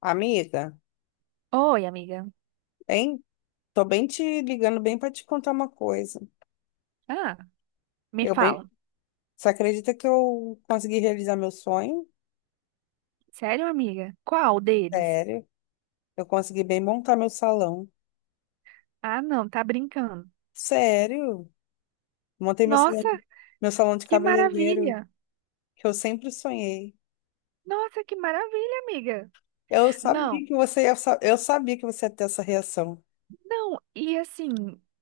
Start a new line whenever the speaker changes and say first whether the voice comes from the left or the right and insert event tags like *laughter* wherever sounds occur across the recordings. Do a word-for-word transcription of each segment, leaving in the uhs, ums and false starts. left: Amiga,
right: Oi, amiga.
left: hein? Tô bem te ligando bem para te contar uma coisa.
right: Ah, me
left: Eu bem,
right: fala.
left: você acredita que eu consegui realizar meu sonho?
right: Sério, amiga? Qual deles?
left: Sério? Eu consegui bem montar meu salão.
right: Ah, não, tá brincando.
left: Sério? Montei meu salão,
right: Nossa,
left: meu salão de
right: que
left: cabeleireiro
right: maravilha!
left: que eu sempre sonhei.
right: Nossa, que maravilha, amiga!
left: Eu
right: Não,
left: sabia que você, eu sa- eu sabia que você ia ter essa reação.
right: não, e assim,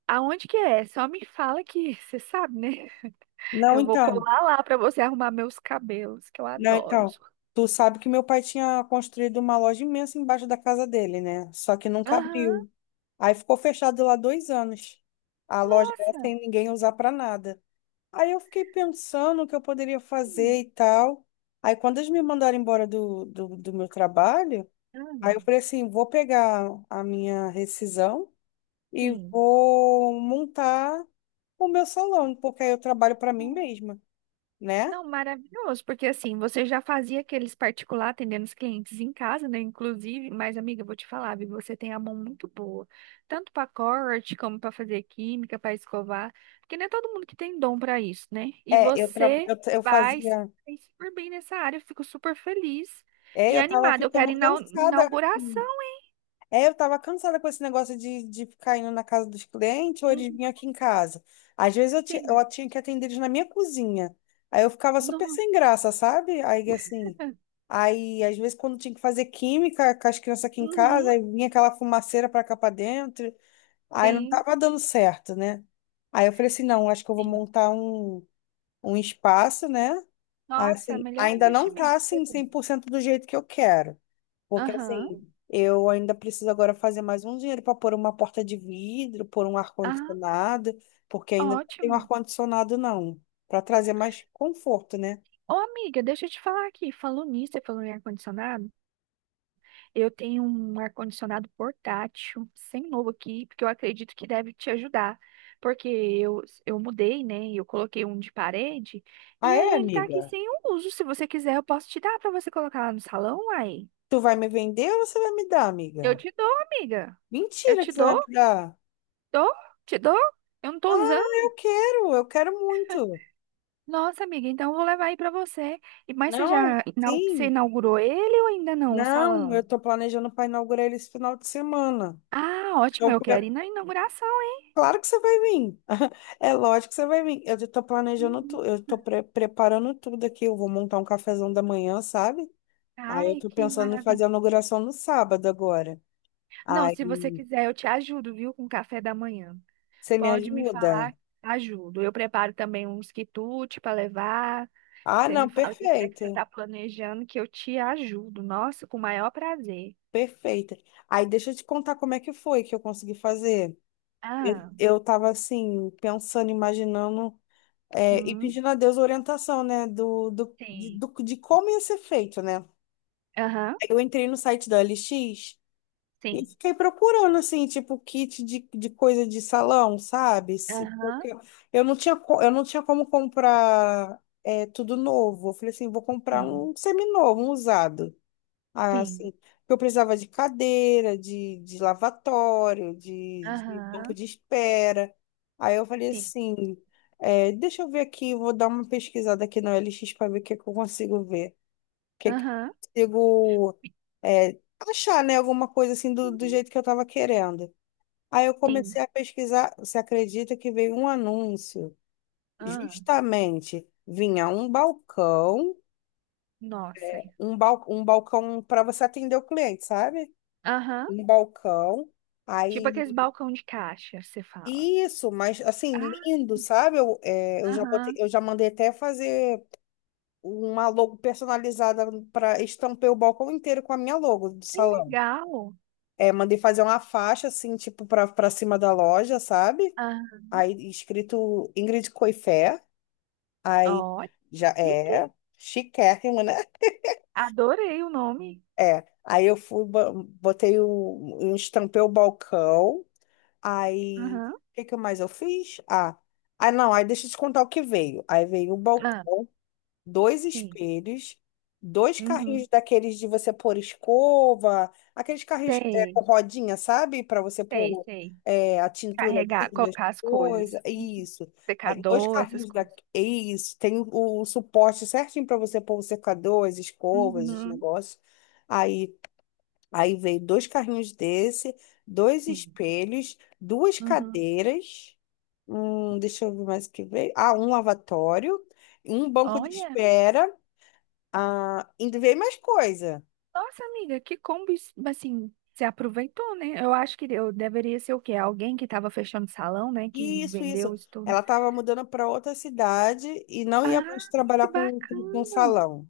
right: aonde que é? Só me fala que *laughs* você sabe, né?
left: Não,
right: Eu vou
left: então,
right: colar lá pra você arrumar meus cabelos, que eu
left: não,
right: adoro.
left: então. Tu sabe que meu pai tinha construído uma loja imensa embaixo da casa dele, né? Só que nunca
right: Aham,
left: abriu. Aí ficou fechado lá dois anos. A loja era
right: nossa!
left: sem ninguém usar para nada. Aí eu fiquei pensando o que eu poderia
right: Hum,
left: fazer e tal. Aí quando eles me mandaram embora do, do, do meu trabalho, aí
right: Ah,
left: eu falei assim, vou pegar a minha rescisão e
right: sim.
left: vou montar o meu salão, porque aí eu trabalho para mim mesma, né?
right: Não, maravilhoso, porque assim, você já fazia aqueles particular atendendo os clientes em casa, né? Inclusive, mas amiga, eu vou te falar, viu? Você tem a mão muito boa, tanto para corte, como para fazer química, para escovar, porque não é todo mundo que tem dom para isso, né? E
left: É, eu, tra...
right: você
left: eu, eu
right: vai se
left: fazia...
right: sair super bem nessa área, eu fico super feliz
left: É,
right: e
left: eu tava
right: animada. Eu
left: ficando
right: quero ir na
left: cansada.
right: inauguração.
left: É, eu tava cansada com esse negócio de, de ficar indo na casa dos clientes ou eles
right: Uhum,
left: vinham aqui em casa. Às vezes eu, ti-
right: sim.
left: eu tinha que atender eles na minha cozinha. Aí eu ficava super
right: No,
left: sem graça, sabe? Aí assim. Aí, às vezes, quando tinha que fazer química com as crianças aqui em casa,
right: uhum,
left: aí vinha aquela fumaceira pra cá pra dentro. Aí não
right: sim,
left: tava dando certo, né? Aí eu falei assim: não, acho que eu vou
right: sim.
left: montar um, um espaço, né?
right: Nossa,
left: Assim,
right: melhor
left: ainda não tá
right: investimento que você
left: assim cem
right: tem.
left: por cento do jeito que eu quero. Porque
right: Aham,
left: assim, eu ainda preciso agora fazer mais um dinheiro para pôr uma porta de vidro, pôr um
right: aham,
left: ar-condicionado, porque ainda não tenho
right: ótimo.
left: ar-condicionado, não. Para trazer mais conforto, né?
right: Ô, amiga, deixa eu te falar aqui. Falou nisso, você falou em ar-condicionado. Eu tenho um ar-condicionado portátil, sem novo aqui, porque eu acredito que deve te ajudar. Porque eu, eu mudei, né? Eu coloquei um de parede,
left: Ah,
right: e
left: é,
right: aí ele tá aqui
left: amiga?
right: sem uso. Se você quiser, eu posso te dar pra você colocar lá no salão, aí.
left: Tu vai me vender ou você vai me dar,
right: Eu
left: amiga?
right: te dou, amiga. Eu
left: Mentira que
right: te
left: você vai
right: dou,
left: me dar.
right: dou, te dou. Eu não tô
left: Ah,
right: usando.
left: eu quero, eu quero muito.
right: Nossa, amiga, então eu vou levar aí pra você. E- mas você
left: Não,
right: já inau- você
left: sim.
right: inaugurou ele ou ainda não, o
left: Não, eu
right: salão?
left: tô planejando para inaugurar ele esse final de semana.
right: Ah, ótimo,
left: Então,
right: eu quero ir na inauguração.
left: claro que você vai vir. *laughs* É lógico que você vai vir. Eu tô planejando
right: Uhum.
left: tudo, eu tô pre- preparando tudo aqui. Eu vou montar um cafezão da manhã, sabe? Aí eu
right: Ai,
left: tô
right: que
left: pensando em fazer a
right: maravilhoso.
left: inauguração no sábado agora.
right: Não, se você
left: Aí
right: quiser, eu te ajudo, viu, com o café da manhã.
left: você me
right: Pode me
left: ajuda?
right: falar, ajudo. Eu preparo também uns quitutes para levar.
left: Ah,
right: Você
left: não,
right: me fala o que é que você
left: perfeita,
right: está planejando, que eu te ajudo. Nossa, com o maior prazer.
left: perfeita. Aí deixa eu te contar como é que foi que eu consegui fazer. Eu
right: Ah,
left: eu tava assim, pensando, imaginando, é, e
right: hum,
left: pedindo a Deus orientação, né? Do, do, de,
right: sim.
left: do- de como ia ser feito, né?
right: Aham,
left: Eu entrei no site da O L X. E
right: sim.
left: fiquei procurando, assim, tipo, kit de, de coisa de salão, sabe? Se-
right: Aham,
left: porque eu não tinha, co- eu não tinha como comprar é, tudo novo. Eu falei assim, vou comprar
right: sim.
left: um seminovo, um usado. Ah,
right: Sim.
left: assim, porque eu precisava de cadeira, de, de lavatório, de, de banco
right: Aham,
left: de espera. Aí eu falei
right: sim.
left: assim, é, deixa eu ver aqui, vou dar uma pesquisada aqui no L X para ver o que é que eu consigo ver que que
right: Aham,
left: eu consigo é, achar, né, alguma coisa assim do, do
right: sim.
left: jeito que eu estava querendo. Aí eu
right: Sim.
left: comecei a pesquisar, você acredita que veio um anúncio?
right: Ah.
left: Justamente, vinha um balcão,
right: Nossa.
left: um, bal, um balcão para você atender o cliente, sabe?
right: Aham.
left: Um balcão.
right: Tipo aqueles
left: Aí,
right: balcão de caixa, você fala.
left: isso, mas assim,
right: Ah,
left: lindo, sabe? Eu, é, eu já botei,
right: aham.
left: eu já mandei até fazer uma logo personalizada para estampar o balcão inteiro com a minha logo do
right: Que
left: salão.
right: legal.
left: É, mandei fazer uma faixa, assim, tipo, pra, pra cima da loja, sabe?
right: Ah,
left: Aí, escrito Ingrid Coifé. Aí,
right: ó,
left: já
right: que,
left: é chiquérrimo, né?
right: adorei o nome.
left: É. Aí eu fui, bo- botei o, um- estampei o balcão. Aí,
right: Aham,
left: o que que mais eu fiz? Ah, ah, não, aí deixa eu te contar o que veio. Aí veio o balcão,
right: ah,
left: dois
right: sim.
left: espelhos, dois carrinhos
right: Uhum.
left: daqueles de você pôr escova, aqueles carrinhos é,
right: Sei,
left: com rodinha, sabe? Para você
right: sei,
left: pôr
right: sei.
left: é, a tintura
right: Carregar,
left: ali, das
right: colocar as coisas.
left: coisas, isso. Aí, dois
right: Secador, essas
left: carrinhos da...
right: coisas.
left: Isso, tem o, o suporte certinho para você pôr o secador, as escovas, os
right: Uhum,
left: negócios. Aí, aí veio dois carrinhos desse, dois
right: sim.
left: espelhos, duas
right: Uhum.
left: cadeiras. Hum, deixa eu ver mais o que veio. Ah, um lavatório, um banco de
right: Olha,
left: espera, ah, ainda veio mais coisa.
right: nossa amiga, que combo, es- assim, você aproveitou, né? Eu acho que eu deveria ser o quê? Alguém que estava fechando salão, né? Que
left: Isso, isso.
right: vendeu isso tudo.
left: Ela estava mudando para outra cidade e não ia
right: Ah,
left: mais
right: que
left: trabalhar com, com, com
right: bacana.
left: salão.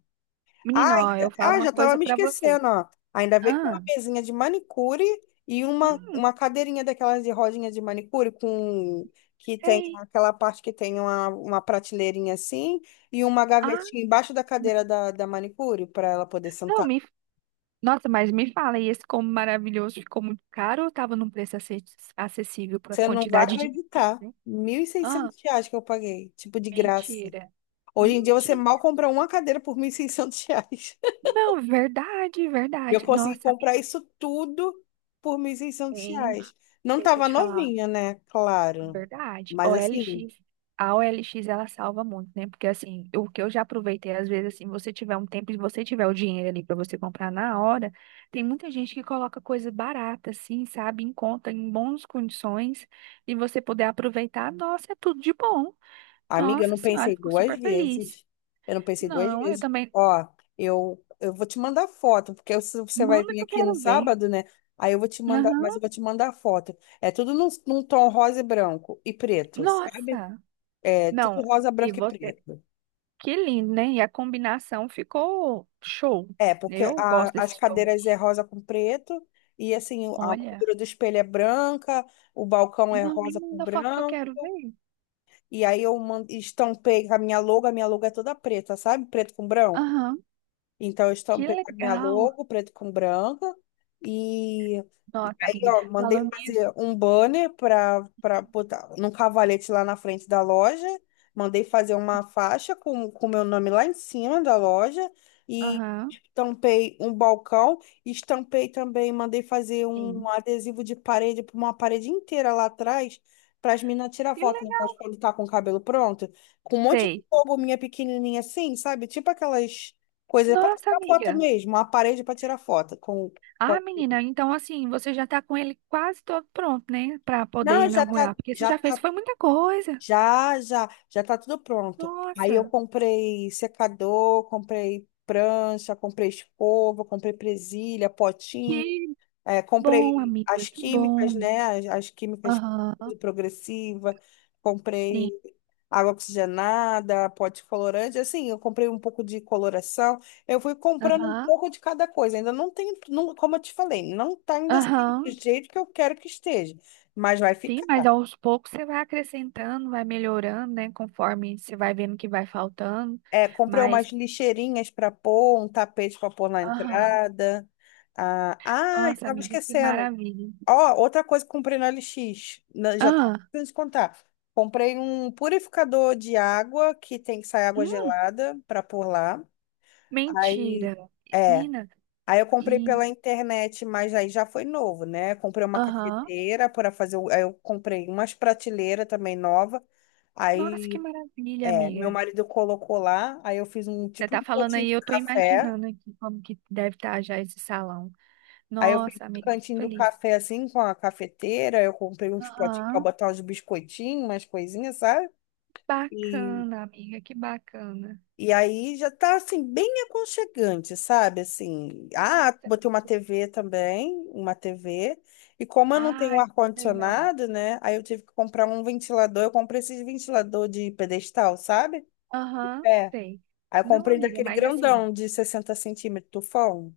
left: Ah,
right: Menino, ó, eu
left: ainda-
right: falo
left: ah,
right: uma
left: já estava
right: coisa
left: me
right: pra você.
left: esquecendo, ó. Ainda veio com uma
right: Ah,
left: mesinha de manicure e uma,
right: hum,
left: uma cadeirinha daquelas de rodinha de manicure com que tem
right: sei.
left: aquela parte que tem uma, uma prateleirinha assim e uma
right: Ah,
left: gavetinha embaixo da cadeira da, da manicure para ela poder
right: não,
left: sentar.
right: me... Nossa, mas me fala, e esse combo maravilhoso ficou muito caro ou tava num preço ace- acessível pra
left: Você não vai
right: quantidade de item,
left: acreditar.
right: né?
left: mil e
right: Ah,
left: seiscentos reais que eu paguei, tipo de graça.
right: mentira.
left: Hoje em dia você mal
right: Mentira.
left: compra uma cadeira por mil e seiscentos reais. *laughs*
right: Não, verdade,
left: E eu
right: verdade.
left: consegui
right: Nossa,
left: comprar isso tudo por mil e seiscentos
right: bem,
left: reais. Não
right: deixa eu
left: tava
right: te falar.
left: novinha, né? Claro.
right: Verdade. O
left: Mas assim,
right: OLX, a O L X ela salva muito, né? Porque assim, o que eu já aproveitei, às vezes, assim, você tiver um tempo e você tiver o dinheiro ali para você comprar na hora, tem muita gente que coloca coisa barata, assim, sabe, em conta, em boas condições, e você poder aproveitar, nossa, é tudo de bom.
left: amiga, eu
right: Nossa
left: não
right: senhora,
left: pensei
right: fico
left: duas
right: super feliz.
left: vezes. Eu não pensei duas
right: Não, eu
left: vezes.
right: também.
left: Ó, eu, eu vou te mandar foto, porque se você vai
right: Manda
left: vir
right: que eu
left: aqui no
right: quero ver.
left: sábado, né? Aí eu vou te mandar, mas eu
right: Aham.
left: vou te mandar foto. É tudo num, num tom rosa e branco e preto, sabe?
right: Nossa!
left: É tudo
right: Não,
left: rosa,
right: e
left: branco e
right: você.
left: preto.
right: Que lindo, né? E a combinação ficou show.
left: É, porque
right: Eu
left: a-
right: gosto
left: as
right: desses
left: cadeiras
right: tons.
left: é rosa com preto, e assim, a
right: Olha,
left: moldura do espelho é branca, o balcão é
right: não, me
left: rosa com
right: manda foto que eu
left: branco,
right: quero ver.
left: e aí eu man- estampei com a minha logo, a minha logo é toda preta, sabe? Preto com branco.
right: Aham,
left: Então, eu
right: que
left: estampei a minha
right: legal.
left: logo, preto com branca. E, e
right: Nossa,
left: aí,
right: amiga,
left: ó, mandei
right: falando nisso.
left: fazer um banner para para botar num cavalete lá na frente da loja. Mandei fazer uma faixa com o meu nome lá em cima da loja. E
right: Aham,
left: estampei um balcão. Estampei também, mandei fazer um
right: sim.
left: adesivo de parede para uma parede inteira lá atrás. Para as meninas tirar
right: Que
left: foto
right: legal.
left: depois quando tá com o cabelo pronto. Com um monte de
right: Sei.
left: logo minha pequenininha assim, sabe? Tipo aquelas coisa para
right: Nossa,
left: tirar foto
right: amiga.
left: mesmo, uma parede para tirar foto com, com-
right: Ah, menina, então assim, você já tá com ele quase todo pronto, né? Pra poder
left: não, já tá,
right: inaugurar, porque você
left: já
right: já fez,
left: tá,
right: foi muita coisa.
left: já, já, já tá tudo pronto. Aí eu
right: Nossa,
left: comprei secador, comprei prancha, comprei escova, comprei presilha, potinho.
right: que
left: É,
right: bom,
left: comprei
right: amiga,
left: as
right: que
left: químicas,
right: bom.
left: né? As, as químicas
right: Aham,
left: progressiva, comprei
right: sim.
left: água oxigenada, pote colorante, assim, eu comprei um pouco de coloração. Eu fui comprando um
right: Aham,
left: pouco de cada coisa. Ainda não tem, não, como eu te falei, não tá ainda assim do
right: aham.
left: jeito que eu quero que esteja, mas vai
right: Sim, mas
left: ficar.
right: aos poucos você vai acrescentando, vai melhorando, né? Conforme você vai vendo que vai faltando.
left: É, comprei
right: Mas,
left: umas lixeirinhas para pôr, um tapete para pôr na
right: aham,
left: entrada. Ah, ah,
right: nossa,
left: estava
right: amiga, que
left: esquecendo.
right: maravilha.
left: Ó, outra coisa que comprei no L X, na- já tava
right: Ah,
left: pensando te contar. Comprei um purificador de água que tem que sair água
right: hum,
left: gelada para pôr lá. Aí,
right: mentira.
left: é.
right: Menina,
left: Aí eu comprei pela
right: e,
left: internet, mas aí já foi novo, né? Comprei uma
right: aham,
left: cafeteira para fazer. o- Aí eu comprei umas prateleiras também nova.
right: nossa, que
left: Aí,
right: maravilha,
left: é, meu
right: amiga.
left: marido colocou lá. Aí eu fiz um
right: Você
left: tipo
right: tá
left: um
right: falando
left: potinho
right: aí,
left: de
right: eu tô
left: café.
right: imaginando aqui como que deve estar já esse salão.
left: Aí eu fiz
right: Nossa,
left: o
right: amiga, fico
left: cantinho do
right: feliz.
left: café assim, com a cafeteira. Eu comprei uns potinhos pra
right: Aham,
left: botar uns biscoitinhos, umas coisinhas, sabe? E,
right: bacana, amiga, que bacana.
left: e aí já tá assim, bem aconchegante, sabe? Assim, ah,
right: Nossa,
left: botei uma T V também, uma T V. E como eu não tenho
right: ai, que legal.
left: ar-condicionado, né? Aí eu tive que comprar um ventilador. Eu comprei esses ventilador de pedestal, sabe?
right: Aham,
left: É.
right: sei.
left: Aí eu
right: Não,
left: comprei
right: amiga,
left: daquele
right: mas assim.
left: grandão de sessenta centímetros, tufão.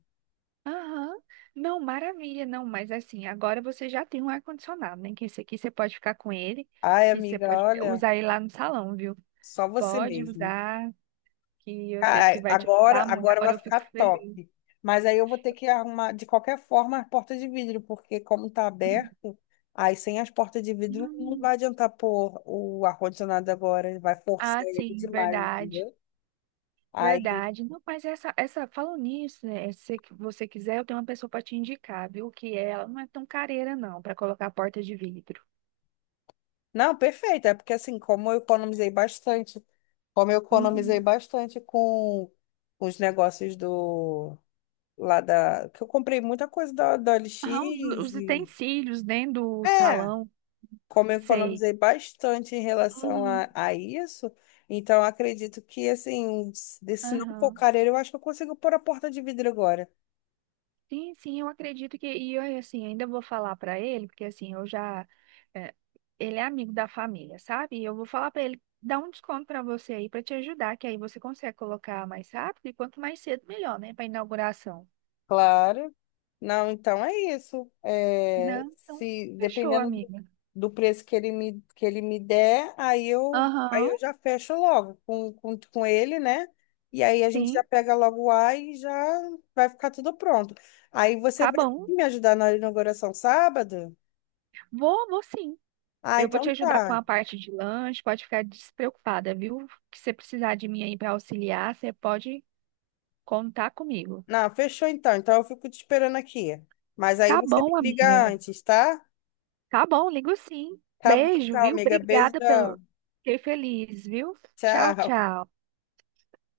right: Aham. Não, maravilha, não, mas assim, agora você já tem um ar-condicionado, né? Que esse aqui você pode ficar com ele,
left: Ai,
right: que você
left: amiga,
right: pode
left: olha,
right: usar ele lá no salão, viu?
left: só você
right: Pode
left: mesmo.
right: usar, que eu sei que
left: Ai,
right: vai te
left: Agora,
right: ajudar muito.
left: agora
right: Agora
left: vai
right: eu
left: ficar
right: fico feliz.
left: top. Mas aí eu vou ter que arrumar, de qualquer forma, as portas de vidro, porque como tá
right: *laughs*
left: aberto, aí sem as portas de vidro não
right: Hum.
left: vai adiantar pôr o ar-condicionado agora, ele vai forçar
right: Ah,
left: ele
right: sim,
left: demais,
right: verdade.
left: entendeu? Aí,
right: Verdade. Não, mas essa, essa, falando nisso, né? Se que você quiser, eu tenho uma pessoa para te indicar, viu? Que ela não é tão careira, não, para colocar a porta de vidro.
left: não, perfeito, é porque assim, como eu economizei bastante, como eu economizei
right: Uhum.
left: bastante com os negócios do, lá da, que eu comprei muita coisa da, da O L
right: Ah, os,
left: x
right: os
left: e,
right: utensílios dentro do
left: é,
right: salão,
left: como eu
right: sei.
left: economizei bastante em relação
right: Uhum.
left: a, a isso, então acredito que, assim, se se não for
right: Aham.
left: careiro, eu acho que eu consigo pôr a porta de vidro agora.
right: Sim, sim, eu acredito que. E eu, assim, ainda vou falar para ele, porque assim, eu já. É, ele é amigo da família, sabe? E eu vou falar para ele dar um desconto para você aí, para te ajudar, que aí você consegue colocar mais rápido e quanto mais cedo, melhor, né? Para inauguração.
left: Claro. Não, então é isso. É,
right: Não, então,
left: se
right: fechou,
left: dependendo do,
right: amiga.
left: do preço que ele me, que ele me der, aí eu, aí
right: Aham,
left: eu já fecho logo com, com, com ele, né? E aí a gente já
right: sim,
left: pega logo o ar e já vai ficar tudo pronto. Aí você
right: tá
left: vai
right: bom.
left: me ajudar na inauguração sábado?
right: Vou, vou sim.
left: Ah,
right: Eu vou te
left: então
right: ajudar com a
left: tá.
right: parte de lanche, pode ficar despreocupada, viu? Que se precisar de mim aí para auxiliar, você pode contar comigo.
left: Não, fechou então. Então eu fico te esperando aqui. Mas aí
right: Tá
left: você me
right: bom,
left: liga
right: amiga.
left: antes, tá?
right: Tá bom, ligo sim.
left: Tá bom
right: Beijo,
left: então,
right: viu?
left: amiga.
right: Obrigada
left: Beijão.
right: pelo. Fiquei feliz, viu? Tchau,
left: Tchau.
right: tchau.